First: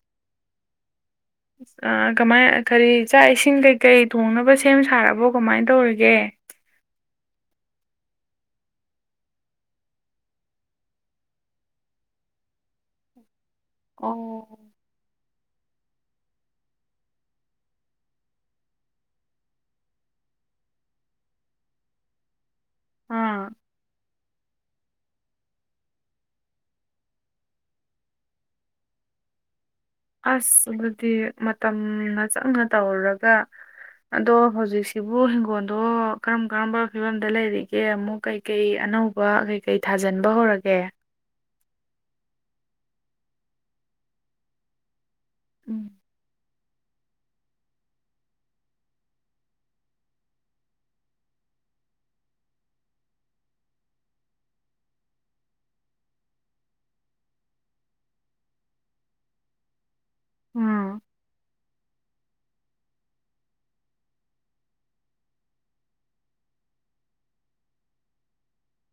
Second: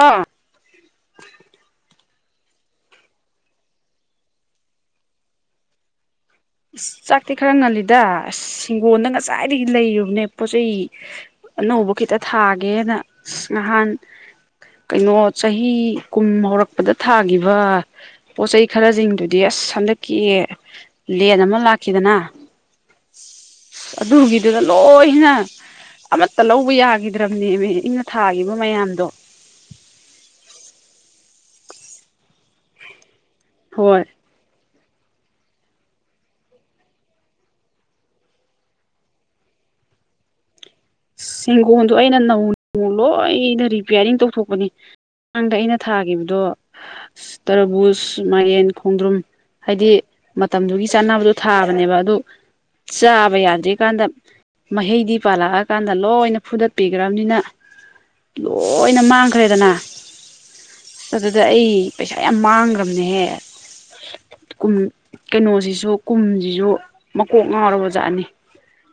ꯑꯥ ꯏꯁ ꯑꯥ ꯀꯃꯥꯏ ꯀꯔꯤ ꯆꯥꯛ ꯏꯁꯤꯡ ꯀꯩꯀꯩ ꯊꯣꯡꯅꯕ ꯁꯦꯝ ꯁꯥꯔꯕꯣ ꯀꯃꯥꯏꯟ ꯇꯧꯔꯤꯒꯦ ꯏꯁ ꯆꯥꯛꯇꯤ ꯈꯔ ꯉꯜꯂꯤꯗ ꯑꯁ ꯍꯤꯡꯒꯣꯜꯗ ꯉꯁꯥꯏꯗꯒꯤ ꯂꯩꯔꯨꯕꯅꯦ ꯄꯣꯠꯆꯩ ꯑꯅꯧꯕ ꯈꯤꯇꯥ ꯊꯥꯒꯦꯅ [inaudible] ꯉꯍꯥꯟ ꯑꯣ ꯀꯩꯅꯣ ꯆꯍꯤ ꯀꯨꯝ ꯍꯧꯔꯛꯄꯗ ꯊꯥꯒꯤꯕ ꯄꯣꯠꯆꯩ ꯈꯔꯖꯤꯡꯗꯨꯗꯤ ꯑꯁ ꯍꯟꯗꯛꯀꯤ ꯂꯦꯟ ꯑꯃ ꯂꯥꯛꯈꯤꯗꯅ ꯑꯥ ꯑꯗꯨꯒꯤ ꯑꯗꯨꯗ ꯂꯣꯏꯅ ꯑꯃꯠꯇꯥ ꯂꯧꯕ ꯌꯥꯒꯤꯗ꯭ꯔꯥꯕꯅꯦꯃꯤ ꯑꯩꯅ ꯊꯥꯒꯤꯕ ꯃꯌꯥꯝꯗꯣ ꯑꯁ ꯑꯗꯨꯗꯤ ꯃꯇꯝꯅ ꯆꯪꯅ ꯇꯧꯔꯨꯔꯒꯥ ꯍꯣꯏ ꯑꯗꯣ ꯍꯧꯖꯤꯛꯁꯤ ꯕꯨ ꯍꯤꯡꯒꯣꯜꯗꯣ ꯀꯔꯝ ꯀꯔꯝꯕ ꯐꯤꯕꯝꯗꯥ ꯂꯩꯔꯤꯒꯦ ꯑꯃꯨꯛ ꯀꯩ ꯀꯩ ꯑꯅꯧꯕ ꯀꯩ ꯊꯥꯖꯤꯟꯕ ꯍꯧꯔꯒꯦ [inaudible] ꯍꯤꯡꯒꯣꯜꯗꯣ ꯑꯩꯅ ꯅꯧꯅ ꯂꯣꯏꯅ ꯔꯤꯄꯤꯌꯥꯔꯤꯡ ꯇꯧꯊꯣꯛꯄꯅꯤ ꯃꯃꯥꯡꯗ ꯑꯩꯅ ꯎꯝ ꯊꯥꯒꯤꯕꯗꯣ ꯇꯔꯕꯨꯁ ꯃꯦꯏꯔꯦꯟ ꯈꯣꯡꯗ꯭ꯔꯨꯝ ꯍꯥꯏꯗꯤ ꯃꯇꯝꯗꯨꯒꯤ ꯆꯥꯅꯕꯗꯣ ꯊꯥꯕꯅꯦꯕ ꯑꯗꯨ ꯆꯥꯕ ꯌꯥꯗ꯭ꯔꯤ ꯀꯥꯟꯗ ꯃꯍꯩꯗꯤ ꯄꯥꯜꯂꯥꯑ ꯀꯥꯟꯗ ꯂꯣꯏꯅ ꯐꯨꯗꯠꯄꯤꯒ꯭ꯔꯥꯕꯅꯤꯅ ꯂꯣꯏꯅ ꯃꯥꯡꯈ꯭ꯔꯦꯗꯅ ꯎꯝ ꯑꯗꯨꯗ ꯑꯩ ꯄꯩꯁꯥ ꯌꯥꯝ ꯃꯥꯡꯒꯔ꯭ꯥꯝꯅꯦꯍꯦ ꯀꯨꯝ ꯀꯩꯅꯣꯁꯤꯁꯨ ꯀꯨꯝꯖꯤꯖꯨ ꯃꯀꯣꯛ ꯉꯥꯎꯔꯕꯖꯥꯠꯅꯤ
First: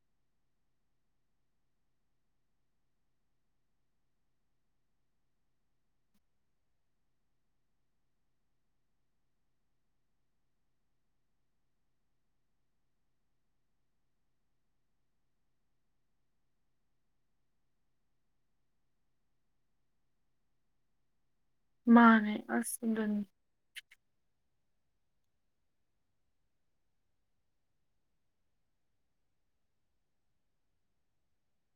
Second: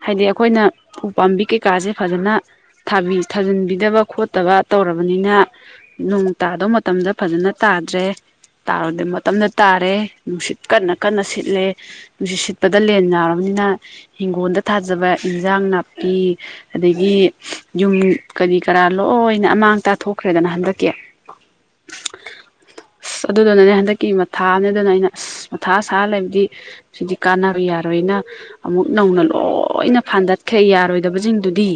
ꯍꯥꯏꯗꯤ ꯑꯩꯈꯣꯏꯅ ꯎ ꯄꯥꯝꯕꯤ ꯀꯩ ꯀꯥꯖꯦ ꯐꯖꯅ ꯊꯕꯤ ꯊꯥꯖꯤꯟꯕꯤꯗꯕ ꯈꯣꯠꯇꯕ ꯇꯧꯔꯕꯅꯤꯅ ꯅꯣꯡ ꯇꯥꯗꯧ ꯃꯇꯝꯗ ꯐꯖꯅ ꯇꯥꯗ꯭ꯔꯦ ꯇꯥꯔꯣꯏꯗꯕ ꯃꯇꯝꯗ ꯇꯥꯔꯦ ꯅꯨꯡꯁꯤꯠ ꯀꯟꯅ ꯀꯟꯅ ꯁꯤꯠꯂꯦ ꯅꯨꯡꯁꯤꯠ ꯁꯤꯠꯄꯗ ꯂꯦꯟ ꯌꯥꯎꯔꯕꯅꯤꯅ ꯍꯤꯡꯒꯣꯜꯗ ꯊꯥꯖꯕ ꯏꯟꯖꯥꯡ ꯅꯥꯄꯤ ꯑꯗꯒꯤ ꯌꯨꯝ ꯀꯔꯤ ꯀꯔꯥ ꯂꯣꯏꯅ ꯑꯃꯥꯡꯇꯥ ꯊꯣꯛꯈ꯭ꯔꯦꯗꯅ ꯍꯟꯗꯛꯀꯤ [inaudible] ꯃꯥꯟꯅꯦ ꯑꯁ ꯑꯗꯨꯅꯤ ꯑꯗꯨꯗꯨꯅꯅꯦ ꯍꯟꯗꯛꯀꯤ ꯃꯊꯥꯝꯅꯦ ꯑꯗꯨꯅ ꯑꯩꯅ ꯑꯁ ꯃꯊꯥ ꯁꯥꯔ ꯂꯩꯕꯗꯤ ꯁꯤꯗꯤ ꯀꯥꯟꯅꯔꯣꯏ ꯌꯥꯔꯣꯏꯅ ꯑꯃꯨꯛ ꯅꯧꯅ ꯂꯣꯏꯅ ꯐꯥꯟꯗꯠꯈ꯭ꯔꯦ ꯌꯥꯔꯣꯏ ꯗꯕꯖꯤꯡꯗꯨꯗꯤ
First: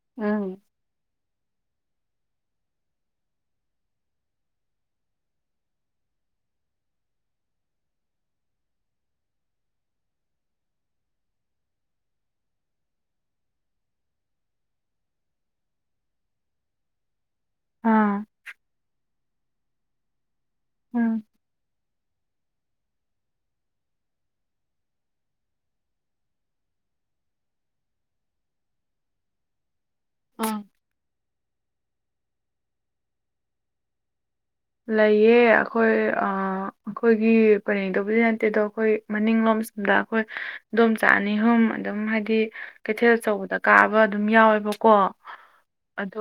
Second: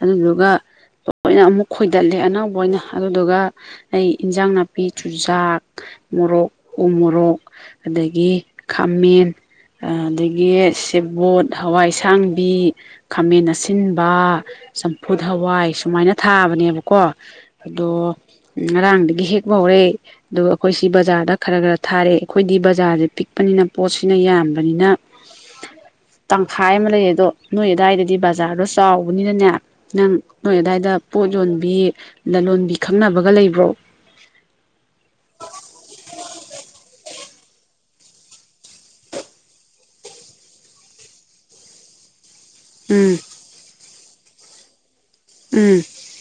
ꯑꯗꯨꯗꯨꯒ ꯎꯝ ꯂꯣꯏꯅ ꯑꯃꯨꯛ ꯈꯣꯏꯗꯠꯂꯦ ꯑꯅꯧꯕ ꯑꯣꯏꯅ ꯑꯗꯨꯗꯨꯒ ꯑꯩ ꯏꯟꯖꯥꯡ ꯅꯥꯄꯤ ꯆꯨꯖꯥꯛ ꯃꯣꯔꯣꯛ ꯎ ꯃꯣꯔꯣꯛ ꯑꯗꯒꯤ ꯈꯥꯃꯦꯟ ꯑꯥ ꯑꯗꯒꯤ ꯁꯦꯕꯣꯠ ꯍꯋꯥꯏꯁꯥꯡꯕꯤ ꯈꯥꯃꯦꯟ ꯑꯥ ꯁꯤꯟꯕ ꯆꯝꯐꯨꯠ ꯍꯋꯥꯏ ꯁꯨꯃꯥꯏꯅ ꯊꯥꯕꯅꯦꯕꯀꯣ ꯑꯗꯣ ꯑꯥ ꯉꯔꯥꯡꯗꯒꯤ ꯍꯦꯛꯄ ꯍꯧꯔꯦ ꯑꯗꯨꯒ ꯑꯈꯣꯏ ꯁꯤ ꯎꯝ ꯕꯖꯥꯔꯗ ꯈꯔ ꯒꯥꯔꯥ ꯊꯥꯔꯦ ꯑꯩꯈꯣꯏꯗꯤ ꯕꯖꯥꯔꯖꯦ ꯄꯤꯛꯄꯅꯤꯅ ꯄꯣꯠꯁꯤꯅ ꯌꯥꯝꯕꯅꯤꯅ ꯇꯪꯈꯥꯏ ꯑꯃ ꯂꯩꯔꯦ ꯑꯗꯣ ꯅꯣꯏ ꯑꯗꯥꯏꯗꯗꯤ ꯕꯥ ꯕꯖꯥꯔꯗꯣ ꯆꯥꯎꯕꯅꯤꯅꯅꯦ ꯅꯪ ꯅꯣꯏ ꯑꯥ ꯑꯗꯥꯏꯗ ꯄꯣꯠ ꯌꯣꯟꯕꯤ ꯂꯂꯣꯟꯕꯤ ꯈꯪꯅꯕꯒ ꯂꯩꯕ꯭ꯔꯣ ꯂꯩꯌꯦ ꯑꯩꯈꯣꯏ ꯑꯥ ꯑꯩꯈꯣꯏꯒꯤ ꯄꯔꯦꯡ ꯗꯕꯨꯗꯤ ꯅꯠꯇꯦ ꯑꯗꯣ ꯑꯩꯈꯣꯏ ꯃꯅꯤꯡꯂꯣꯝ ꯑꯁꯣꯝꯗ ꯑꯩꯈꯣꯏ ꯏꯗꯣꯝꯆ ꯑꯅꯤ ꯑꯍꯨꯝ ꯑꯗꯨꯝ ꯍꯥꯏꯗꯤ ꯀꯩꯊꯦꯜ ꯎꯝ ꯑꯆꯧꯕꯗ ꯀꯥꯕ ꯑꯗꯨꯝ ꯌꯥꯎꯋꯦꯕꯀꯣ ꯎꯝ ꯑꯗꯣ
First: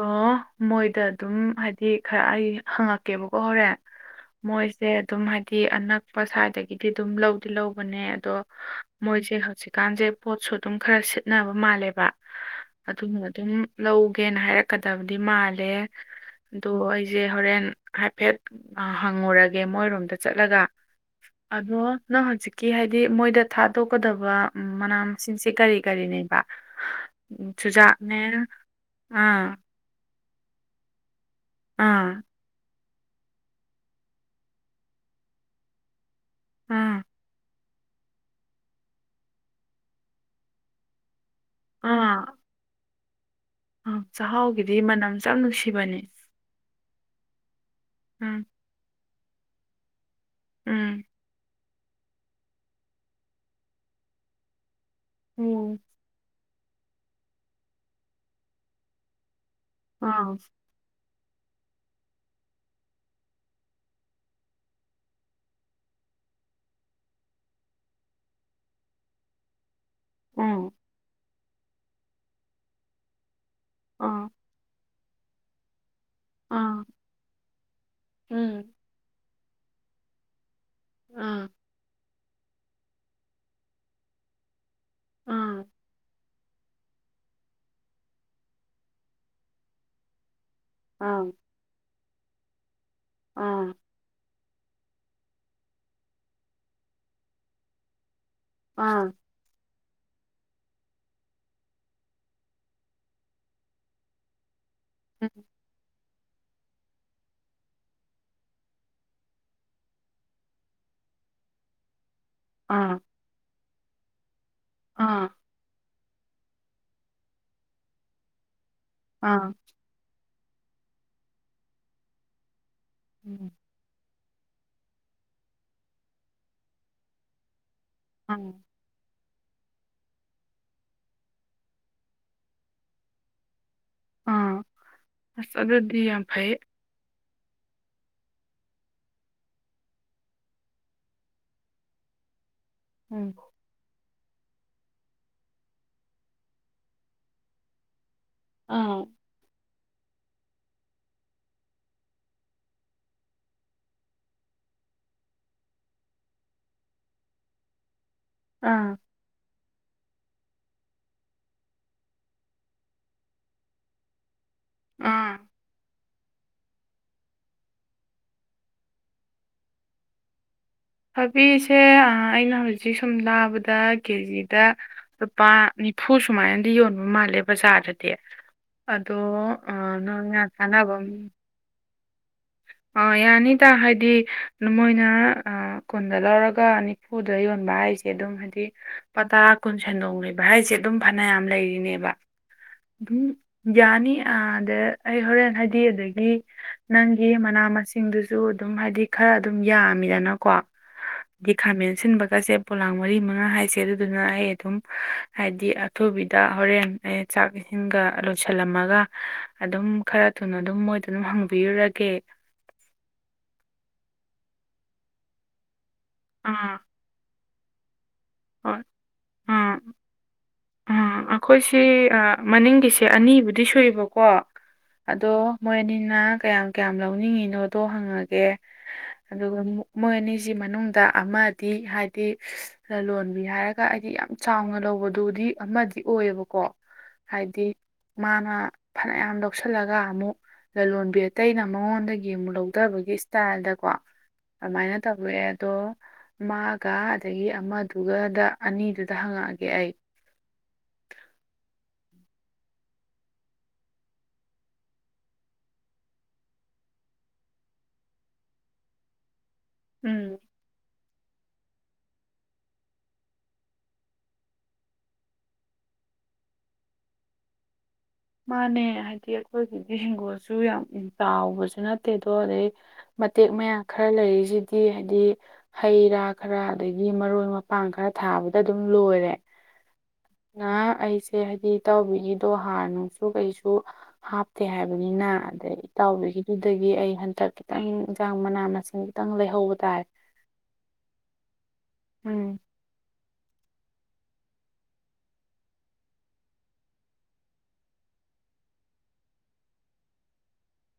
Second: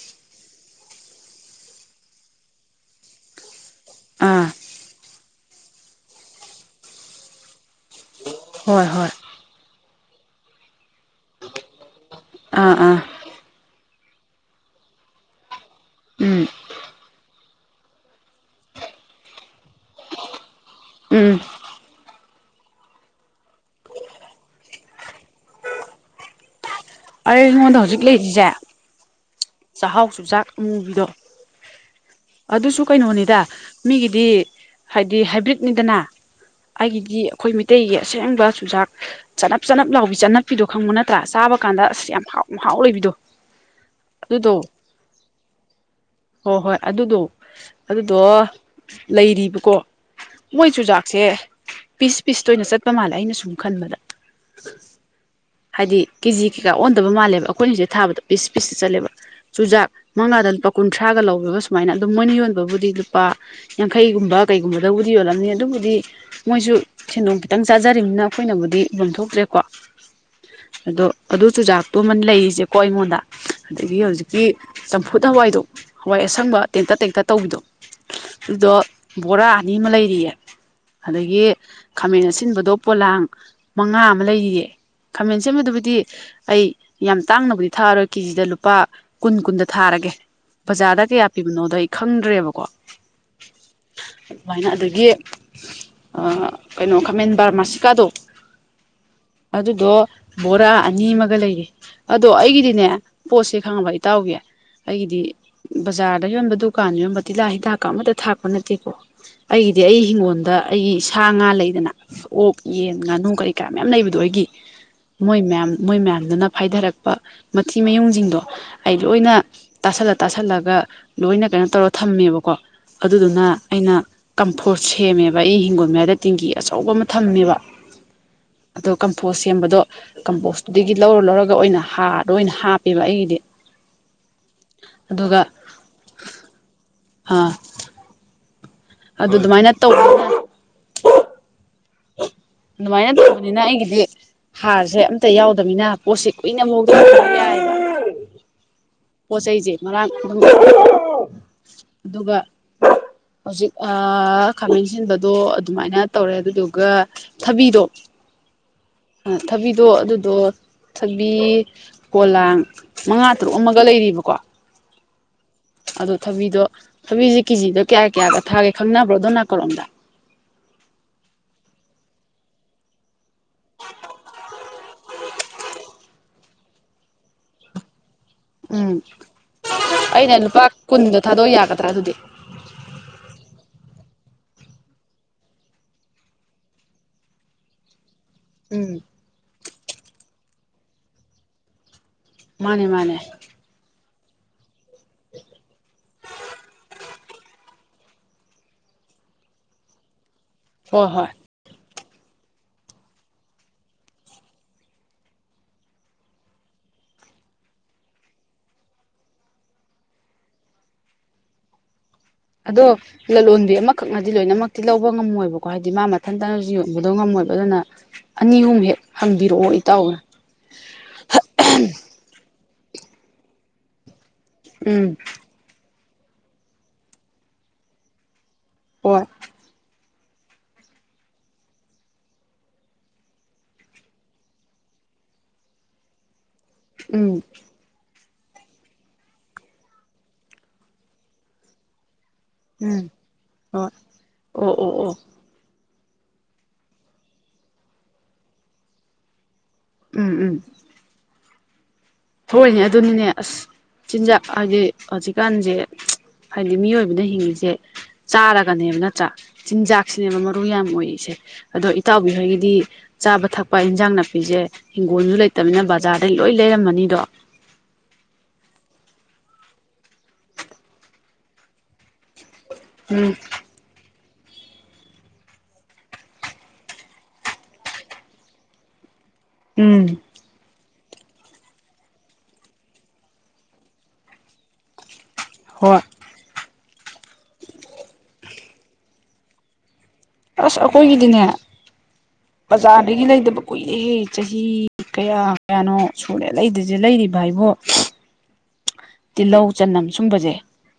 ꯃꯣꯏꯗ ꯑꯗꯨꯝ ꯍꯥꯏꯗꯤ ꯈꯔ ꯑꯩ ꯍꯪꯉꯛꯀꯦꯕꯀꯣ ꯍꯣꯔꯦꯟ ꯑꯥ ꯃꯣꯏꯁꯦ ꯑꯗꯨꯝ ꯍꯥꯏꯗꯤ ꯑꯅꯛꯄ ꯁ꯭ꯋꯥꯏꯗꯒꯤꯗꯤ ꯑꯗꯨꯝ ꯂꯧ ꯂꯧꯕꯅꯦ ꯑꯗꯣ ꯍꯣꯏ ꯍꯣꯏ ꯃꯣꯏꯖꯦ ꯍꯧꯖꯤꯛꯀꯥꯟꯖꯦ ꯄꯣꯠꯁꯨ ꯑꯗꯨꯝ ꯈꯔ ꯁꯤꯠ ꯈꯦꯠꯅꯕ ꯃꯥꯜꯂꯦꯕ ꯑꯥ ꯑꯥ ꯑꯗꯨꯅ ꯑꯗꯨꯝ ꯂꯧꯒꯦꯅ ꯍꯥꯏꯔꯛꯀꯗꯕꯗꯤ ꯃꯥꯜꯂꯦ ꯎꯝ ꯑꯗꯨ ꯑꯩꯖꯦ ꯍꯣꯔꯦꯟ ꯍꯥꯏꯐꯦꯠ ꯍꯪꯉꯨꯔꯒꯦ ꯃꯣꯏꯔꯣꯝ ꯗ ꯆꯠꯂꯒ ꯎꯝ ꯑꯗꯣ ꯅꯪ ꯍꯧꯖꯤꯛꯀꯤ ꯍꯥꯏꯗꯤ ꯃꯣꯏꯗ ꯊꯥꯗꯣꯛꯀꯗꯕ ꯃꯅꯥ ꯃꯁꯤꯡꯁꯦ ꯀꯔꯤ ꯀꯔꯤꯅꯦꯕ ꯎꯝ, ꯑꯩꯉꯣꯟꯗ ꯍꯧꯖꯤꯛ ꯆꯨꯖꯥꯛꯅꯦ ꯂꯩꯔꯤꯖꯦ ꯑꯥ ꯆꯥꯍꯥꯎ ꯆꯨꯖꯥꯛ ꯑꯃꯨꯕꯤꯗꯣ ꯑꯥ ꯑꯗꯨꯁꯨ ꯀꯩꯅꯣꯅꯤꯗ ꯃꯤꯒꯤꯗꯤ ꯍꯥꯏꯗꯤ ꯍꯥꯏꯕ꯭ꯔꯤꯠꯅꯤꯗꯅ ꯑꯥ ꯑꯩꯒꯤꯗꯤ ꯑꯩꯈꯣꯏ ꯃꯩꯇꯩꯒꯤ ꯑꯁꯦꯡꯕ ꯆꯨꯖꯥꯛ ꯆꯅꯞ ꯆꯅꯞ ꯂꯥꯎꯕꯤ ꯆꯅꯞꯄꯤꯗꯣ ꯈꯪꯕ ꯅꯠꯇ꯭ꯔꯥ ꯆꯥꯕ ꯀꯥꯟꯗ ꯑꯁ ꯌꯥꯝ ꯑꯥ ꯍꯥꯎ ꯃꯍꯥꯎ ꯂꯩꯕꯤꯗꯣ ꯑꯥ ꯑꯗꯨꯗꯣ ꯆꯥꯍꯥꯎꯒꯤꯗꯤ ꯃꯅꯝ ꯁꯨ ꯌꯥꯝ ꯅꯨꯡꯁꯤꯕꯅꯦ ꯍꯣꯏ ꯍꯣꯏ ꯑꯗꯨꯗꯣ ꯑꯗꯨꯗꯣ ꯎꯝ ꯂꯩꯔꯤꯕꯀꯣ ꯃꯣꯏ ꯆꯨ ꯎꯝ ꯖꯥꯛꯁꯦ ꯄꯤꯁ ꯄꯤꯁꯇ ꯑꯣꯏꯅ ꯆꯠꯄ ꯃꯥꯜꯂꯦ ꯑꯩꯅ ꯁꯨꯝ ꯈꯟꯕꯗ ꯎꯝ ꯍꯥꯏꯗꯤ ꯀꯤꯖꯤ ꯀꯩꯀꯥ ꯑꯣꯟꯗꯕ ꯃꯥꯜꯂꯦꯕ ꯑꯩꯈꯣꯏꯅꯁꯤꯗ ꯊꯥꯕꯗ ꯄꯤꯁ ꯄꯤꯁ ꯆꯠꯂꯦꯕ ꯆꯨꯖꯥꯛ ꯑꯥ ꯃꯉꯥꯗ ꯀꯨꯟꯊ꯭ꯔꯥꯒ ꯂꯧꯋꯦꯕ ꯁꯨꯃꯥꯏꯅ ꯑꯗꯨꯝ ꯃꯣꯏꯅ ꯌꯣꯟꯕꯕꯨꯗꯤ ꯂꯨꯄꯥ ꯌꯥꯡꯈꯩꯒꯨꯝꯕ ꯀꯩꯒꯨꯝꯕꯗꯕꯨꯗꯤ ꯌꯣꯜꯂꯝꯅꯤ ꯑꯗꯨꯕꯨꯗꯤ ꯃꯣꯏꯁꯨ ꯁꯦꯟꯗꯣꯡ ꯈꯤꯇꯪ ꯆꯥꯖꯔꯤꯕꯅꯤꯅ ꯑꯩꯈꯣꯏꯅꯕꯨꯗꯤ ꯎꯕꯝ ꯊꯣꯛꯇ꯭ꯔꯦꯀꯣ ꯎꯝ ꯑꯗꯣ ꯑꯗꯨ ꯆꯨꯖꯥꯛꯇꯨ ꯑꯃ ꯂꯩꯔꯤꯖꯦꯀꯣ ꯑꯩꯉꯣꯟꯗ ꯑꯗꯒꯤ ꯑꯥ ꯍꯧꯖꯤꯛꯀꯤ ꯆꯝꯐꯨꯠ ꯍꯋꯥꯏꯗꯣ ꯍꯋꯥꯏ ꯑꯁꯪꯕ ꯑꯥ ꯇꯦꯟꯇꯛ ꯇꯦꯟꯇꯛ ꯇꯧꯕꯤꯗꯣ ꯑꯗꯨꯗꯣ ꯎꯝ ꯕꯣꯔꯥ ꯑꯅꯤ ꯑꯃ ꯂꯩꯔꯤꯑꯦ ꯑꯗꯥꯒꯤ ꯑꯥ ꯈꯥꯃꯦꯟ ꯑꯁꯤꯟꯕꯗꯣ ꯄꯣꯂꯥꯡ ꯃꯉꯥ ꯑꯃ ꯂꯩꯔꯤꯌꯦ ꯈꯥꯃꯦꯟ ꯑꯥ ꯑꯁꯤꯟꯕꯗꯨꯕꯨꯗꯤ ꯑꯩ ꯌꯥꯝ ꯇꯥꯡꯅꯕꯨꯗꯤ ꯊꯥꯔꯔꯣꯏ ꯀꯦꯖꯤꯗ ꯂꯨꯄꯥ ꯀꯨꯟ ꯀꯨꯟꯗ ꯊꯥꯔꯒꯦ ꯕꯖꯥꯔꯗ ꯀꯌꯥ ꯄꯤꯕꯅꯣꯗꯣ ꯑꯩ ꯈꯪꯗ꯭ꯔꯦꯕꯀꯣ ꯑꯥ ꯑꯗꯨꯃꯥꯏꯅ ꯑꯗꯒꯤ ꯑꯥ ꯀꯩꯅꯣ ꯈꯥꯃꯦꯟ ꯕꯥꯔꯃꯥꯁꯤꯀꯥꯗꯣ ꯑꯥ ꯑꯗꯨꯗꯣ ꯕꯣꯔꯥ ꯑ ꯅꯤ ꯑꯃꯒ ꯂꯩꯔꯤ ꯑꯗꯣ ꯑꯩꯒꯤꯗꯤꯅꯦ ꯄꯣꯠꯁꯦ ꯈꯪꯉꯕ ꯏꯇꯥꯎꯕꯤ ꯑꯩꯒꯤꯗꯤ ꯕꯖꯥꯔꯗ ꯌꯣꯟꯕ ꯗꯨꯀꯥꯟꯗ ꯌꯣꯟꯕ ꯇꯤꯜꯍꯥꯠ ꯍꯤꯗꯥꯛꯀ ꯑꯃꯇ ꯊꯥꯛꯄ ꯅꯠꯇꯦꯀꯣ ꯑꯩꯒꯤꯗꯤ ꯑꯩ ꯍꯤꯡꯒꯣꯜꯗ ꯑꯩꯒꯤ ꯁꯥ ꯉꯥ ꯂꯩꯗꯅ ꯑꯣꯛ ꯌꯦꯟ ꯉꯥꯅꯨ ꯀꯔꯤ ꯀꯔꯥ ꯃꯌꯥꯝ ꯂꯩꯕꯗꯣ ꯑꯩꯒꯤ ꯃꯣꯏ ꯑꯥ ꯃꯌꯥꯝ ꯃꯣꯏ ꯃꯌꯥꯝꯗꯨꯅ ꯐꯥꯏꯗꯔꯛꯄ ꯃꯊꯤ ꯃꯌꯨꯡꯖꯤꯡꯗꯣ ꯑꯩ ꯂꯣꯏꯅ ꯇꯥꯁꯜꯂ ꯇꯥꯁꯜꯂꯒ ꯂꯣꯏꯅ ꯀꯩꯅꯣ ꯇꯧꯔ ꯊꯝꯃꯦꯕꯀꯣ ꯑꯗꯨꯗꯨꯅ ꯎꯝ, ꯑꯩꯅ ꯀꯝꯐꯣꯁ ꯁꯦꯝꯃꯦꯕ ꯑꯩ ꯍꯤꯡꯒꯣꯜ ꯃꯌꯥꯗ ꯇꯦꯡꯀꯤ ꯑꯆꯧꯕ ꯑꯃ ꯊꯝꯃꯦꯕ ꯑꯥ ꯑꯗꯣ ꯀꯝꯐꯣꯁ ꯁꯦꯝꯕꯗꯣ ꯀꯝꯄꯣꯁ ꯑꯗꯒꯤ ꯂꯧꯔ ꯂꯧꯔꯒ ꯑꯣꯏꯅ ꯍꯥꯔꯗ ꯑꯣꯏꯅ ꯍꯥꯞꯄꯦꯕ ꯑꯩꯒꯤꯗꯤ ꯑꯥ ꯑꯗꯨꯒ ꯑꯁ ꯑꯗꯨꯗꯤ ꯌꯥꯝ ꯐꯩ ꯑꯥ ꯑꯗꯨ ꯑꯗꯨꯃꯥꯏꯅ ꯇꯧ ꯑꯗꯨꯃꯥꯏꯅ ꯎꯝ ꯇꯧꯕꯅꯤꯅ ꯑꯩꯒꯤꯗꯤ ꯍꯥꯔꯁꯦ ꯑꯝꯇ ꯌꯥꯎꯗꯕꯅꯤꯅ ꯄꯣꯠꯁꯦ ꯀꯨꯏꯅ ꯃꯨꯛꯇ ꯊꯝꯕ ꯌꯥꯏꯌꯦꯕ ꯑꯥ ꯄꯣꯠ ꯆꯩꯖꯦ ꯃꯔꯥꯡ ꯑꯗꯨꯝ ꯑꯗꯨꯒ ꯍꯧꯖꯤꯛ ꯑꯥ ꯈꯥꯃꯦꯟꯑꯁꯤꯟꯕꯗꯣ ꯑꯗꯨꯃꯥꯏꯅ ꯇꯧꯔꯦ ꯑꯗꯨꯗꯨꯒ ꯊꯕꯤꯗꯣ ꯑꯥ ꯑꯥ ꯊꯕꯤꯗꯣ ꯑꯗꯨꯗꯣ ꯊꯕꯤ ꯄꯣꯂꯥꯡ ꯃꯉꯥ ꯇꯔꯨꯛ ꯑꯃꯒ ꯂꯩꯔꯤꯕꯀꯣ ꯑꯥ ꯑꯗꯣ ꯊꯕꯤꯗꯣ ꯊꯕꯤꯖꯦ ꯀꯦꯖꯤꯗ ꯀꯌꯥ ꯀꯌꯥꯗ ꯊꯥꯒꯦ ꯈꯪꯅꯕ꯭ꯔꯣ ꯑꯗꯣ ꯅꯥꯀꯜꯂꯣꯝꯗ ꯊꯥꯕꯤꯁꯦ ꯑꯥ ꯑꯩꯅ ꯍꯧꯖꯤꯛ ꯁꯨꯝ ꯇꯥꯕꯗ ꯀꯦꯖꯤꯗ ꯂꯨꯄꯥ ꯅꯤꯐꯨ ꯁꯨꯃꯥꯏꯅꯗꯤ ꯌꯣꯟꯕ ꯃꯥꯜꯂꯦ ꯕꯖꯥꯔꯗꯗꯤ ꯎꯝ ꯑꯗꯣ ꯑꯥ ꯅꯪꯅ ꯀꯥꯟꯅꯕ ꯃꯤ ꯑꯗꯣ ꯌꯥꯒꯗ꯭ꯔꯥ ꯑꯗꯨꯗꯤ ꯑꯥ ꯌꯥꯅꯤꯗ ꯍꯥꯏꯗꯤ ꯅ ꯃꯣꯏꯅ ꯑꯥ ꯀꯨꯟꯗ ꯂꯧꯔꯒ ꯅꯤ ꯐꯨꯗ ꯌꯣꯟꯕ ꯍꯥꯏꯁꯦ ꯑꯗꯨꯝ ꯍꯥꯏꯗꯤ ꯎꯝ ꯂꯨꯄꯥ ꯇꯔꯥ ꯀꯨꯟ ꯁꯦꯟꯗꯣꯡ ꯂꯩꯕ ꯍꯥꯏꯁꯦ ꯑꯗꯨꯝ ꯐꯅꯌꯥꯝ ꯂꯩꯔꯤꯅꯦꯕ ꯃꯥꯅꯦ ꯃꯥꯅꯦ ꯑꯗꯨꯝ ꯌꯥꯅꯤ ꯑꯥ ꯑꯗ ꯑꯩ ꯍꯣꯔꯦꯟ ꯍꯥꯏꯗꯤ ꯑꯗꯒꯤ ꯅꯪ ꯋꯤ ꯃꯅꯥ ꯃꯁꯤꯡꯗꯨꯖꯨ ꯑꯗꯨꯝ ꯍꯥꯏꯗꯤ ꯈꯔ ꯑꯗꯨꯝ ꯌꯥꯝꯃꯤꯗꯅꯀꯣ ꯍꯣꯏ ꯍꯣꯏ ꯍꯥꯏꯗꯤ ꯈꯥꯃꯦꯟ ꯑꯁꯤꯟꯕꯒꯁꯦ ꯄꯣꯂꯥꯡ ꯃꯔꯤ ꯃꯉꯥ ꯍꯥꯏꯁꯦ ꯑꯗꯨꯗꯨꯅ ꯑꯩ ꯑꯗꯨꯝ ꯍꯥꯏꯗꯤ ꯑꯥ ꯑꯊꯨꯕꯤꯗ ꯍꯣꯔꯦꯟ ꯑꯩ ꯆꯥꯛ ꯏꯁꯤꯡꯒ ꯂꯣꯏꯁꯤꯜꯂꯝꯃꯒ ꯑꯗꯨꯝ ꯈꯔ ꯊꯨꯅ ꯑꯗꯨꯝ ꯃꯣꯏꯗꯣ ꯑꯗꯨꯝ ꯍꯪꯕꯤꯔꯨꯔꯒꯦ ꯑꯗꯣ ꯂꯂꯣꯟꯕꯤ ꯑꯃꯈꯛꯅꯗꯤ ꯂꯣꯏꯅꯃꯛꯇꯤ ꯂꯧꯕ ꯉꯝꯃꯣꯏꯕꯀꯣ ꯍꯥꯏꯗꯤ ꯃꯥ ꯃꯊꯟꯇꯅꯖꯨ ꯑꯥ ꯌꯣꯟꯕ ꯉꯝꯃꯣꯏꯕ ꯑꯗꯨꯅ ꯑꯅꯤ ꯑꯍꯨꯝ ꯍꯣꯏ ꯍꯦꯛ ꯑꯥ ꯍꯪꯕꯤꯔꯛꯑꯣ ꯏꯇꯥꯎꯅ ꯑꯥ ꯑꯩꯈꯣꯏꯁꯤ ꯑꯥ ꯃꯅꯤꯡꯒꯤꯁꯦ ꯑꯅꯤꯕꯨꯗꯤ ꯁꯨꯏꯕꯀꯣ ꯎꯝ ꯑꯗꯣ ꯃꯣꯏ ꯑꯅꯤꯅ ꯀꯌꯥꯝ ꯀꯌꯥꯝ ꯂꯧꯅꯤꯡꯉꯤꯅꯣꯗꯣ ꯍꯪꯉꯒꯦ ꯍꯣꯏ ꯑꯗꯨꯒ ꯃꯣꯏ ꯑꯅꯤꯖꯤ ꯃꯅꯨꯡꯗ ꯑꯃꯗꯤ ꯍꯥꯏꯗꯤ ꯂꯂꯣꯟꯕꯤ ꯍꯥꯏꯔꯒ ꯍꯥꯏꯗꯤ ꯌꯥꯝ ꯆꯥꯎꯅ ꯂꯧꯕꯗꯨꯗꯤ ꯑꯃꯗꯤ ꯑꯣꯏꯌꯦꯕꯀꯣ ꯎꯝ ꯍꯥꯏꯗꯤ ꯃꯥꯅ ꯐꯅꯌꯥꯝ ꯂꯧꯁꯤꯜꯂꯒ ꯑꯃꯨꯛ ꯂꯂꯣꯟꯕꯤ ꯑꯇꯩꯅ ꯃꯉꯣꯟꯗ ꯌꯦꯡꯉꯨ ꯂꯧ ꯎꯝ ꯗꯕꯒꯤ ꯏꯁꯇꯥꯏꯜꯗꯀꯣ ꯍꯣꯏ ꯑꯣ ꯑꯣ ꯑꯗꯨꯃꯥꯏꯅ ꯑꯣ ꯇꯧꯋꯦ ꯑꯗꯣ ꯃꯥꯒ ꯑꯗꯒꯤ ꯑꯃꯗꯨꯒꯗ ꯑꯅꯤꯗꯨꯗ ꯍꯪꯉꯛꯑꯒꯦ ꯑꯩ ꯎꯝ ꯎꯝ [inaudible] ꯍꯣꯏꯅꯦ ꯑꯗꯨꯅꯤꯅꯦ ꯑꯁ ꯆꯤꯟꯖꯥꯛ ꯍꯥꯏꯗꯤ ꯍꯧꯖꯤꯛꯀꯥꯟꯁꯦ ꯍꯥꯏꯗꯤ ꯃꯤꯑꯣꯏꯕꯅ ꯍꯤꯡꯉꯤꯁꯦ ꯆꯥꯔꯒꯅꯦꯕ ꯅꯠꯇ꯭ꯔꯥ ꯎꯝ ꯆꯤꯟꯖꯥꯛꯁꯤꯅꯦꯕ ꯃꯔꯨ ꯌꯥꯝ ꯑꯣꯏꯔꯤꯁꯦ ꯑꯗꯣ ꯏꯇꯥꯎꯕꯤꯍꯣꯏꯒꯤꯗꯤ ꯆꯥꯕ ꯊꯛꯄ ꯏꯟꯖꯥꯡ ꯅꯥꯄꯤꯁꯦ ꯍꯤꯡꯒꯣꯜꯁꯨ ꯂꯩꯇꯅꯤꯅ ꯕꯖꯥꯔꯗꯩ ꯂꯣꯏ ꯂꯩꯔꯝꯃꯅꯤꯗꯣ ꯃꯥꯅꯦ ꯍꯥꯏꯗꯤ ꯑꯩꯈꯣꯏꯒꯤꯗꯤ ꯍꯤꯡꯒꯣꯜꯁꯨ ꯌꯥꯝ ꯆꯥꯎꯕꯁꯨ ꯅꯠꯇꯦ ꯑꯗꯣ ꯑꯗꯩ ꯎꯝ ꯃꯇꯦꯛ ꯃꯌꯥ ꯈꯔ ꯂꯩꯔꯤꯁꯤꯗꯤ ꯍꯥꯏꯗꯤ ꯍꯩ ꯔꯥ ꯈꯔ ꯑꯗꯒꯤ ꯃꯔꯣꯏ ꯃꯄꯥꯡ ꯈꯔ ꯊꯥꯕꯗ ꯑꯗꯨꯝ ꯂꯣꯏꯔꯦ ꯎꯝ ꯅꯥ ꯑꯩꯁꯦ ꯍꯥꯏꯗꯤ ꯏꯇꯥꯎꯕꯤꯒꯤꯗꯣ ꯍꯥꯔ ꯅꯨꯡ ꯁꯨ ꯀꯩꯁꯨ ꯍꯥꯞꯇꯦ ꯍꯥꯏꯕꯅꯤꯅ ꯑꯗꯩ ꯍꯣꯏ ꯏꯇꯥꯎꯕꯤꯒꯤ ꯗꯒꯤ ꯑꯩ ꯍꯟꯇꯛ ꯈꯤꯇꯪ ꯌꯦꯟꯁꯥꯡ ꯃꯅꯥ ꯃꯁꯤꯡ ꯈꯤꯇꯪ ꯂꯩꯍꯧꯕ ꯇꯥꯔꯦ ꯑꯁ ꯑꯩꯈꯣꯏꯒꯤꯗꯤꯅꯦ ꯎꯝ ꯕꯖꯥꯔꯗꯒꯤ ꯂꯩꯗꯕ ꯀꯨꯏꯔꯦꯍꯦ ꯆꯍꯤ ꯀꯌꯥ ꯀꯌꯥꯅꯣ ꯁꯨꯔꯦ ꯂꯩꯗꯤꯁꯦ ꯂꯩꯔꯤꯕ ꯍꯥꯏꯕꯣ ꯇꯤꯜꯍꯧ ꯆꯅꯝ ꯁꯨꯝꯕꯁꯦ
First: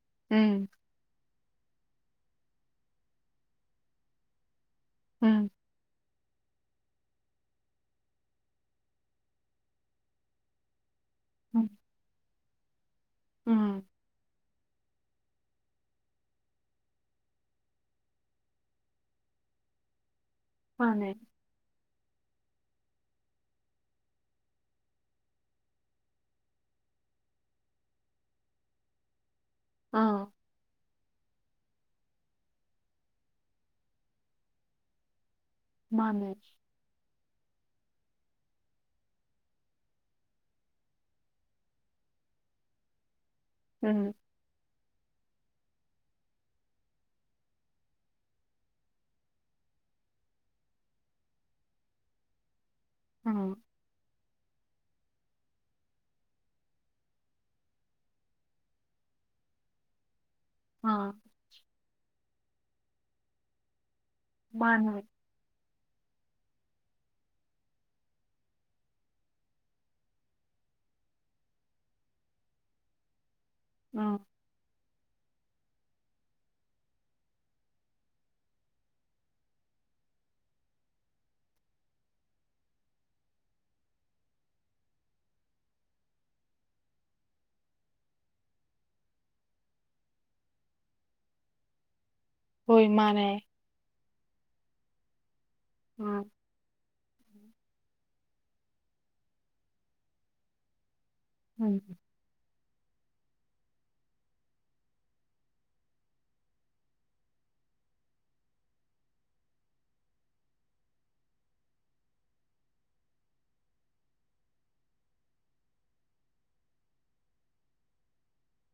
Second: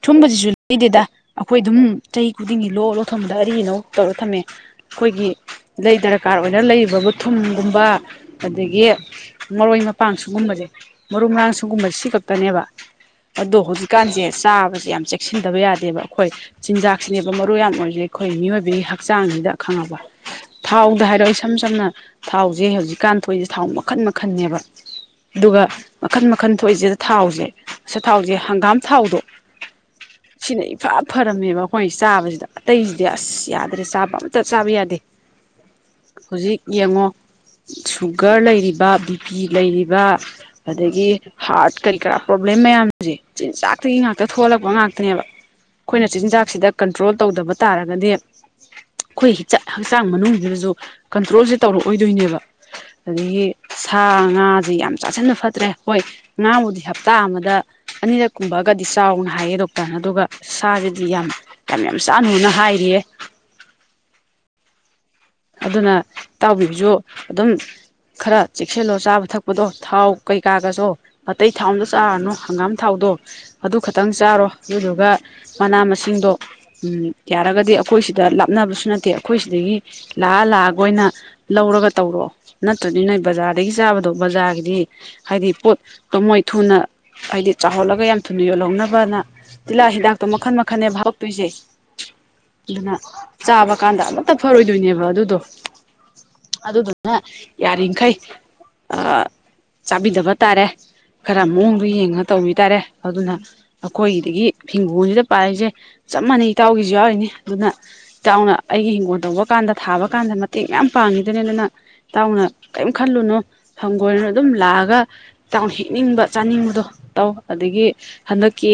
ꯁꯨꯝꯕꯁꯤꯁꯨ ꯎꯝ ꯂꯩꯗꯦꯗ ꯑꯩꯈꯣꯏ ꯑꯗꯨꯝ ꯆꯍꯤ ꯈꯨꯗꯤꯡꯒꯤ ꯂꯣꯛ ꯂꯣ ꯊꯝꯕꯗ ꯑꯔꯤ ꯑꯅꯧ ꯇꯧꯔ ꯊꯝꯃꯦ ꯑꯩꯈꯣꯏꯒꯤ ꯎꯝ ꯂꯩꯗꯔꯛ ꯀꯥꯔ ꯑꯣꯏꯔ ꯂꯩꯔꯤꯕꯕꯨ ꯊꯨꯝꯒꯨꯝꯕ ꯑꯗꯒꯤ ꯃꯔꯣꯏ ꯃꯄꯥꯡ ꯁꯨꯒꯨꯝꯕꯁꯦ ꯃꯔꯨ ꯃꯔꯥꯡ ꯎꯝ ꯁꯨꯒꯨꯝꯕ ꯁꯤ ꯈꯛꯇꯅꯦꯕ ꯑꯗꯣ ꯎꯝ ꯍꯧꯖꯤꯛꯀꯥꯟꯁꯦ ꯆꯥꯕꯁꯦ ꯌꯥꯝ ꯆꯦꯛꯁꯤꯟꯗꯕ ꯌꯥꯗꯦꯕ ꯑꯩꯈꯣꯏ ꯆꯤꯟꯖꯥꯛꯁꯤꯅꯦꯕ ꯃꯔꯨ ꯌꯥꯝ ꯑꯣꯏꯔꯤꯁꯦ ꯑꯩꯈꯣꯏ ꯃꯤꯑꯣꯏꯕꯒꯤ ꯍꯛꯆꯥꯡꯁꯤꯗ ꯈꯪꯉꯕ ꯊꯥꯎꯗ ꯃꯥꯅꯦ ꯍꯥꯏꯔꯛꯑꯣ ꯏꯁꯝ ꯁꯝꯅ ꯊꯥꯎꯁꯦ ꯍꯧꯖꯤꯛꯀꯥꯟ ꯊꯣꯛꯏꯁꯦ ꯊꯥꯎ ꯃꯈꯟ ꯃꯈꯟꯅꯦꯕ ꯑꯗꯨꯒ ꯃꯈꯟ ꯃꯈꯟ ꯊꯣꯛꯏꯁꯤꯗ ꯊꯥꯎꯁꯦ ꯑꯆꯥ ꯊꯥꯎꯁꯦ ꯍꯪꯒꯥꯝ ꯊꯥꯎꯗꯣ ꯑꯥꯎ ꯁꯤꯅ ꯏꯐ ꯐꯔꯝꯃꯦꯕ ꯑꯩꯈꯣꯏ ꯆꯥꯕꯁꯤꯗ ꯑꯇꯩꯁꯤꯗꯤ ꯑꯁ ꯌꯥꯗ꯭ꯔꯦ ꯆꯥꯕ ꯑꯝꯇ ꯆꯥꯕ ꯌꯥꯗꯦ ꯃꯥꯅꯦ ꯍꯨꯖꯤꯛ ꯌꯦꯡꯉꯣ ꯁꯨꯒꯔ ꯂꯩꯔꯤꯕ ꯕꯤ ꯄꯤ ꯂꯩꯔꯤꯕ ꯑꯗꯒꯤ ꯍꯥꯔꯠ ꯀꯔꯤ ꯀꯔꯥ ꯄ꯭ꯔꯣꯕ꯭ꯂꯦꯝ ꯃꯌꯥꯝꯁꯦ ꯆꯤꯟꯖꯥꯛꯇꯒꯤ ꯎꯝ ꯉꯥꯛꯇ ꯊꯣꯛꯍꯜꯂꯛꯄ ꯉꯥꯛꯇꯅꯦꯕ ꯑꯩꯈꯣꯏꯅ ꯆꯤꯟꯖꯥꯛꯁꯤꯗ ꯀꯟꯇ꯭ꯔꯣꯜ ꯇꯧꯗꯕ ꯇꯥꯔꯒꯗꯤ ꯑꯩꯈꯣꯏ ꯍꯤꯆꯥꯛꯍꯛꯆꯥꯡ ꯃꯅꯨꯡꯁꯤꯗꯁꯨ ꯀꯟꯇ꯭ꯔꯣꯜꯁꯦ ꯇꯧꯔꯛꯑꯣꯏꯗꯣꯏꯅꯦꯕ ꯑꯗꯒꯤ ꯎꯝ ꯁꯥ ꯉꯥꯁꯦ ꯌꯥꯝ ꯆꯥꯁꯤꯟꯅ ꯐꯠꯇ꯭ꯔꯦ ꯍꯣꯏ ꯉꯥꯕꯨꯗꯤ ꯍꯞꯇꯥ ꯑꯃꯗ ꯑꯅꯤꯔꯛ ꯀꯨꯝꯕꯒꯗꯤ ꯆꯥꯎꯅ ꯍꯥꯏꯌꯦ ꯗꯣꯛꯇꯔꯅ ꯑꯗꯨꯒ ꯑꯥ ꯁꯥꯁꯤꯗꯤ ꯌꯥꯝ ꯌꯥꯝ ꯌꯥꯝ ꯆꯥꯅꯨꯅ ꯍꯥꯏꯔꯤꯌꯦ ꯃꯥꯟꯅꯦ ꯑꯗꯨꯅ ꯏꯇꯥꯎꯕꯤꯍꯣꯏꯁꯨ ꯑꯗꯨꯝ ꯈꯔ ꯆꯦꯛꯁꯤꯜꯂꯣ ꯆꯥꯕ ꯊꯛꯄꯗꯣ ꯊꯥꯎ ꯀꯩꯀꯥꯒꯁꯨ ꯑꯇꯩ ꯊꯥꯎ ꯑꯝꯗ ꯆꯥꯔꯅꯨ ꯍꯪꯒꯥꯝ ꯊꯥꯎꯗꯣ ꯑꯗꯨ ꯈꯛꯇꯪ ꯎꯝ ꯆꯥꯔꯣ ꯑꯗꯨꯗꯨꯒ ꯃꯅꯥ ꯃꯁꯤꯡꯗꯣ ꯎꯝ ꯌꯥꯔꯒꯗꯤ ꯑꯩꯈꯣꯏ ꯁꯤꯗ ꯂꯥꯞꯅꯕꯁꯨ ꯅꯠꯇꯦ ꯑꯩꯈꯣꯏ ꯁꯤꯗꯒꯤ ꯂꯥꯛꯑ ꯂꯥꯛꯑꯒ ꯑꯣꯏꯅ ꯂꯧꯔꯒ ꯇꯧꯔꯣ ꯅꯠꯇ꯭ꯔꯗꯤ ꯅꯣꯏ ꯕꯖꯥꯔꯗꯒꯤ ꯆꯥꯕꯗꯣ ꯕꯖꯥꯔꯒꯤꯗꯤ ꯍꯥꯏꯗꯤ ꯄꯣꯠꯇꯣ ꯃꯣꯏ ꯊꯨꯅ ꯍꯥꯏꯗꯤ ꯆꯥꯍꯜꯂꯒ ꯌꯥꯝ ꯊꯨꯅ ꯌꯣꯜꯍꯧꯅꯕꯅ ꯇꯤꯜꯍꯥꯠ ꯍꯤꯗꯥꯛꯇꯣ ꯃꯈꯟ ꯃꯈꯟꯅꯦꯕ ꯍꯥꯞꯕꯛꯇꯣꯏꯁꯦ ꯍꯣꯏ ꯑꯗꯨꯅ ꯃꯥꯅꯦ ꯆꯥꯕ ꯀꯥꯟꯗ ꯑꯃꯠꯇ ꯐꯔꯣꯏꯗꯣꯏꯅꯦꯕ ꯑꯗꯨꯗꯣ ꯎꯝ [unintelligible] ꯑꯗꯨꯗꯨꯅ ꯌꯥꯔꯤꯈꯩ ꯆꯥꯕꯤꯗꯕ ꯇꯥꯔꯦ ꯈꯔ ꯃꯑꯣꯡꯗꯣ ꯌꯦꯡꯉ ꯇꯧꯕꯤ ꯇꯥꯔꯦ ꯑꯗꯨꯅ ꯑꯩꯈꯣꯏꯒꯤꯗꯒꯤ ꯍꯤꯡꯒꯣꯜꯁꯤꯗ ꯄꯥꯜꯂꯤꯁꯦ ꯆꯞ ꯃꯥꯟꯅꯩ ꯏꯇꯥꯎꯒꯤꯁꯨ ꯌꯥꯎꯔꯤꯅꯤ ꯑꯗꯨꯅ ꯏꯇꯥꯎꯅ ꯑꯩꯒꯤ ꯏꯤꯡꯒꯣꯜ ꯇꯧꯕ ꯀꯥꯟꯗ ꯊꯥꯕ ꯀꯥꯟꯗ ꯃꯇꯦꯡ ꯃꯌꯥꯝ ꯄꯥꯡꯉꯤꯗꯨꯅꯤ ꯑꯗꯨꯅ ꯇꯥꯎꯅ ꯀꯩꯝ ꯈꯜꯂꯨꯅꯣ ꯍꯪꯒꯣꯏꯔꯨꯅꯣ ꯑꯗꯨꯝ ꯂꯥꯛꯑꯒ ꯏꯇꯥꯎꯅ ꯍꯦꯛꯅꯤꯡꯕ ꯆꯥꯅꯤꯡꯕꯗꯣ ꯇꯧ ꯑꯗꯒꯤ ꯍꯟꯗꯛꯀꯤ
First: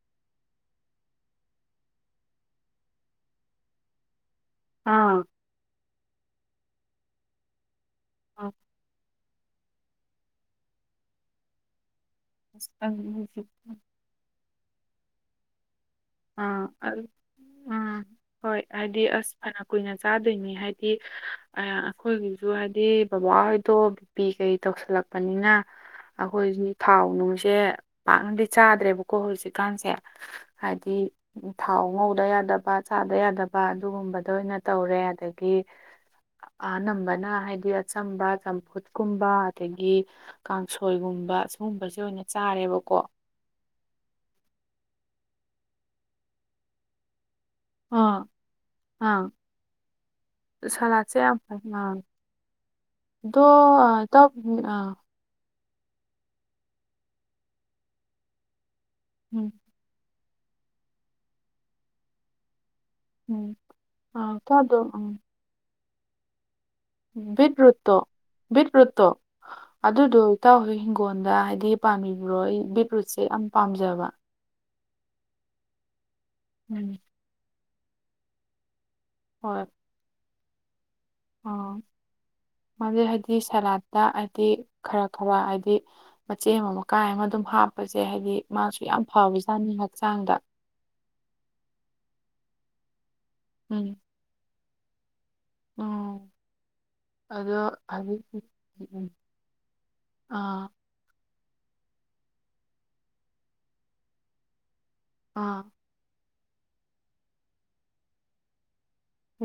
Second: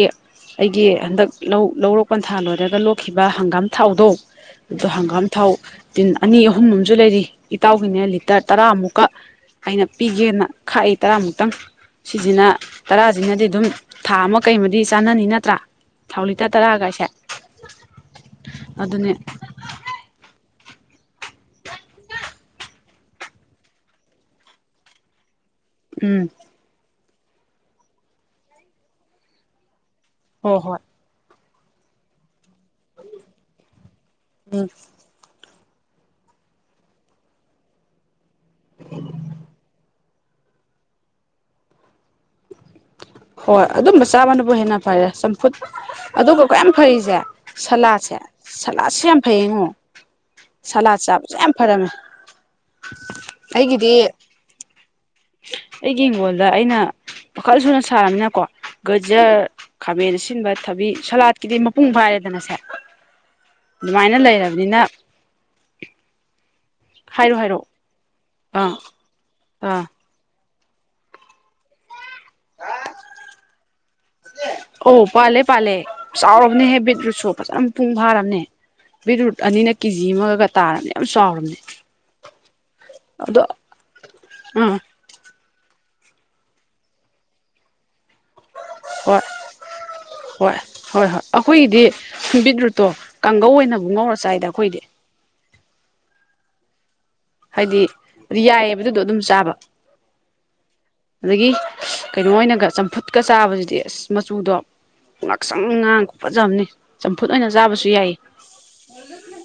ꯑꯩꯒꯤ ꯍꯟꯗꯛ ꯂꯧ ꯂꯧꯔꯣꯛ ꯄꯟꯊꯥ ꯂꯣꯏꯔꯥꯒ ꯂꯣꯛꯈꯤꯕ ꯍꯪꯒꯥꯝ ꯊꯥꯎꯗꯣ ꯑꯗꯣ ꯑꯥ ꯍꯪꯒꯥꯝ ꯊꯥꯎ ꯇꯤꯟ ꯑꯅꯤ ꯑꯍꯨꯝ ꯑꯃꯖꯨ ꯂꯩꯔꯤ ꯏꯇꯥꯎꯒꯤꯅꯦ ꯂꯤꯇꯔ ꯇꯔꯥꯃꯨꯛꯀ ꯑꯩꯅ ꯄꯤꯒꯦꯅ ꯈꯥꯛꯏ ꯇꯔꯥꯃꯨꯛꯇꯪ ꯁꯤꯁꯤꯅ ꯇꯔꯥꯖꯤꯅꯗꯤ ꯑꯗꯨꯝ ꯊꯥ ꯑꯃ ꯀꯩꯃꯗꯤ ꯆꯥꯅꯅꯤ ꯅꯠꯇ꯭ꯔꯥ ꯊꯥꯎ ꯂꯤꯇꯔ ꯑꯥ ꯑꯛ ꯇꯔꯥꯒꯥꯏꯁꯦ ꯑꯥ ꯍꯣꯏ ꯍꯥꯏꯗꯤ ꯑꯗꯨꯅꯦ ꯑꯁ ꯐꯅ ꯀꯨꯏꯅ ꯆꯥꯗꯣꯏꯅꯤ ꯍꯥꯏꯗꯤ ꯑꯥ ꯑꯩꯈꯣꯏ ꯏꯃꯨꯡꯁꯨ ꯍꯥꯏꯗꯤ ꯕꯕꯥꯍꯣꯏꯗꯣ ꯕꯤꯄꯤ ꯀꯩ ꯇꯧꯁꯜꯂꯛꯄꯅꯤꯅ ꯎꯝ ꯑꯩꯈꯣꯏꯖꯨꯅꯤ ꯊꯥꯎ ꯅꯨꯡꯁꯦ ꯄꯥꯛꯅꯗꯤ ꯆꯥꯗ꯭ꯔꯦꯕꯀꯣ ꯍꯧꯖꯤꯛꯀꯥꯟꯁꯦ ꯍꯣꯏ ꯍꯣꯏ ꯍꯥꯏꯗꯤ ꯊꯥꯎ ꯉꯧꯗ ꯌꯥꯗꯕ ꯆꯥꯗ ꯌꯥꯗꯕ ꯑꯗꯨꯒꯨꯝꯕ ꯑꯗꯨ ꯑꯣꯏꯅ ꯎꯝ ꯇꯧꯔꯦ ꯑꯗꯒꯤ ꯑꯅꯝꯕꯅ ꯍꯥꯏꯗꯤ ꯑꯆꯝꯕ ꯆꯝꯐꯨꯠꯀꯨꯝꯕ ꯑꯗꯒꯤ ꯀꯥꯡꯁꯣꯏꯒꯨꯝꯕ ꯁꯒꯨꯝꯕꯁꯦ ꯑꯣꯏꯅ ꯆꯥꯔꯦꯕꯀꯣ ꯍꯣꯏ ꯑꯗꯨꯝꯕ ꯆꯥꯕꯅꯕꯨ ꯍꯦꯟꯅ ꯐꯔꯦ ꯆꯝꯐꯨꯠ ꯑꯗꯨꯒ ꯀꯌꯥꯝ ꯐꯔꯤꯖꯦ ꯑꯥ ꯁꯂꯥꯥꯠꯁꯦ ꯁꯂꯥꯥꯠꯁꯦ ꯌꯥꯝ ꯑꯥ ꯐꯩ ꯌꯦꯉꯣ ꯁꯂꯥꯠ ꯆꯥꯕꯁꯦ ꯌꯥꯝ ꯐꯔꯝꯃꯦ ꯗꯣ ꯑꯩꯒꯤꯗꯤ ꯑꯥ ꯢꯇꯥꯎꯕꯤ ꯑꯥ ꯑꯩꯒꯤ ꯍꯪꯒꯣꯜꯗ ꯑꯩꯅ [unintelligible] ꯁꯥꯔꯕꯅꯤꯅꯀꯣ ꯒꯖꯔ ꯎꯝ ꯈꯥꯃꯦꯟ ꯑꯁꯤꯟꯕ ꯊꯕꯤ ꯁꯂꯥꯠꯀꯤꯗꯤ ꯃꯄꯨꯡ ꯐꯥꯔꯦꯗꯅ ꯁꯦ ꯎꯝ ꯑꯗꯨꯃꯥꯏꯅ ꯑꯥ ꯏꯇꯥꯎꯗꯣ ꯂꯩꯔꯕꯅꯤꯅ ꯎꯝ ꯍꯥꯏꯔꯣ ꯕꯤꯠ ꯍꯥꯏꯔꯣ ꯔꯨꯠꯇꯣ ꯕꯤꯠ ꯑꯥ ꯔꯨꯠꯇꯣ ꯑꯥ ꯑꯗꯨꯗꯣ ꯏꯇꯥꯎꯍꯣꯏ ꯍꯤꯡꯒꯣꯜꯗ ꯍꯥꯏꯗꯤ ꯄꯥꯟꯕꯤꯕ꯭ꯔꯣ ꯑꯩ ꯕꯤꯠꯔꯨꯠꯁꯦ ꯌꯥꯝ ꯄꯥꯝꯖꯕ ꯑꯧ ꯄꯥꯜꯂꯦ ꯄꯥꯜꯂꯦ ꯆꯥꯎꯔꯕꯅꯦ ꯍꯦ ꯎꯝ ꯕꯤꯠ ꯔꯨꯠꯁꯨ ꯐꯖꯅ ꯃꯄꯨꯡ ꯐꯥꯔꯕꯅꯦ ꯕꯤꯠꯔꯨꯠ ꯑꯅꯤꯅ ꯀꯦꯖꯤ ꯑꯃꯒ ꯇꯥꯔꯕꯅꯦ ꯌꯥꯝ ꯆꯥꯎꯔꯕꯅꯦ ꯑꯣ ꯃꯥꯗꯤ ꯍꯥꯏꯗꯤ ꯑꯗꯣ ꯁꯂꯥꯠꯇ ꯍꯥꯏꯗꯤ ꯑꯥ ꯈꯔ ꯈꯔꯥ ꯍꯥꯏꯗꯤ ꯃꯆꯦꯠ ꯑꯃ ꯃꯀꯥꯏ ꯑꯃ ꯑꯗꯨꯝ ꯍꯥꯞꯄꯁꯦ ꯍꯥꯏꯗꯤ ꯃꯥꯁꯨ ꯌꯥꯝ ꯍꯣꯏ ꯐꯕꯖꯥꯠꯅꯤ ꯍꯛꯆꯥꯡꯗ ꯍꯣꯏ ꯍꯣꯏ ꯍꯣꯏ ꯑꯩꯈꯣꯏꯒꯤꯗꯤ ꯕꯤꯠꯔꯨꯠꯇꯣ ꯀꯥꯡꯒꯧ ꯑꯣꯏꯅꯕꯨ ꯎꯝ ꯉꯧꯔ ꯆꯥꯏꯗ ꯑꯩꯈꯣꯏꯗꯤ ꯎꯝ ꯑꯗꯣ ꯍꯥꯏꯗꯤ ꯑꯗꯨ [unintelligible] ꯌꯥꯏꯑꯕ ꯑꯗꯨꯗꯣ ꯎꯝ ꯑꯗꯨꯝ ꯆꯥꯕ ꯑꯥ ꯑꯗꯒꯤ ꯀꯩꯅꯣ ꯑꯣꯏꯅꯒ ꯆꯝꯐꯨꯠꯀ ꯆꯥꯕꯁꯤꯗꯤ ꯑꯁ ꯃꯆꯨꯗꯣ ꯉꯥꯛꯁꯪ ꯑꯥ ꯉꯥꯡ ꯈꯨꯐꯖꯑꯃꯅꯤ ꯆꯝꯐꯨꯠ ꯑꯣꯏꯅ ꯆꯥꯕꯁꯨ ꯌꯥꯏꯌꯦ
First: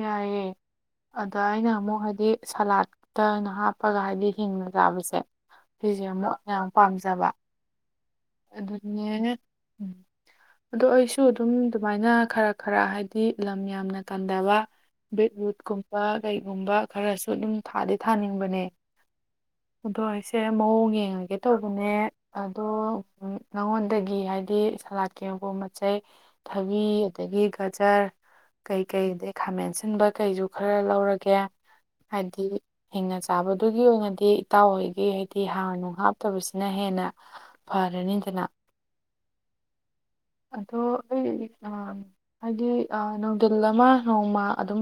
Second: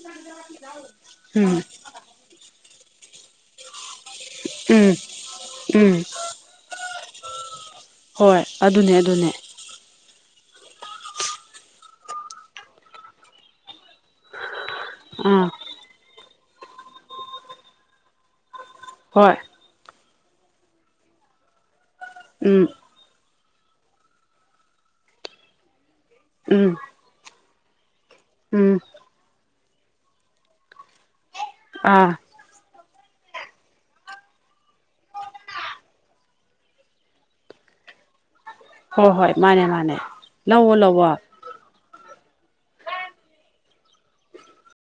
ꯌꯥꯏꯑꯦ ꯑꯗ ꯎꯝ ꯑꯩꯅ ꯑꯃꯨꯛ ꯍꯥꯏꯗꯤ ꯁꯂꯥꯠꯇ ꯍꯥꯞ ꯄꯒ ꯍꯥꯏꯗꯤ ꯍꯤꯡꯅ ꯎꯝ ꯆꯥꯕꯁꯦ ꯎꯝ ꯁꯤꯖꯦ ꯑꯃꯨꯛ ꯌꯥꯝ ꯄꯥꯝꯖꯕ ꯍꯣꯏ ꯑꯗꯨꯅꯦ ꯑꯗꯨꯅꯦ ꯎꯝ ꯑꯗꯣ ꯑꯩꯁꯨ ꯑꯗꯨꯝ ꯑꯗꯨꯃꯥꯏꯅ ꯈꯔ ꯈꯔ ꯍꯥꯏꯗꯤ ꯂꯝ ꯌꯥꯝꯅ ꯀꯟꯗꯕ ꯑꯥ ꯕꯤꯠꯔꯨꯠꯀꯨꯝꯕ ꯀꯩꯒꯨꯝꯕ ꯈꯔꯁꯨ ꯑꯗꯨꯝ ꯊꯥꯗꯤ ꯊꯥꯅꯤꯡꯕꯅꯦ ꯍꯣꯏ ꯑꯗꯣ ꯑꯩꯁꯦ ꯃꯑꯣꯡ ꯌꯦꯡꯉꯒꯦ ꯇꯧꯕꯅꯦ ꯑꯗꯣ ꯎꯝ ꯎꯝ ꯅꯉꯣꯟꯗꯒꯤ ꯍꯥꯏꯗꯤ ꯁꯂꯥꯠꯀꯤ ꯃꯄꯣꯠ ꯃꯠꯆꯩ ꯎꯝ ꯊꯕꯤ ꯑꯗꯒꯤ ꯒꯖꯔ ꯎꯝ ꯀꯩꯀꯩꯗꯩ ꯈꯥꯃꯦꯟ ꯑꯁꯤꯟꯕ ꯀꯩꯁꯨ ꯈꯔ ꯂꯧꯔꯒꯦ ꯑꯥ ꯍꯥꯏꯗꯤ ꯍꯤꯡꯅ ꯆꯥꯕꯗꯨꯒꯤ ꯑꯣꯏꯅꯗꯤ ꯏꯇꯥꯎ ꯍꯣꯏꯒꯤ ꯍꯥꯏꯗꯤ ꯍꯥꯔ ꯅꯨꯡ ꯍꯥꯞꯇꯕꯁꯤꯅ ꯍꯦꯟꯅ ꯐꯔꯅꯤꯗꯅ ꯍꯣꯏ ꯍꯣꯏ ꯃꯥꯅꯦ ꯃꯥꯅꯦ ꯂꯧꯋꯣ ꯑꯗꯣ ꯂꯧꯋꯣ ꯑꯩ ꯑꯥ ꯍꯥꯏꯗꯤ ꯑꯥ ꯅꯨꯡꯗꯤꯜ ꯑꯃ ꯅꯣꯡꯃ ꯑꯗꯨꯝ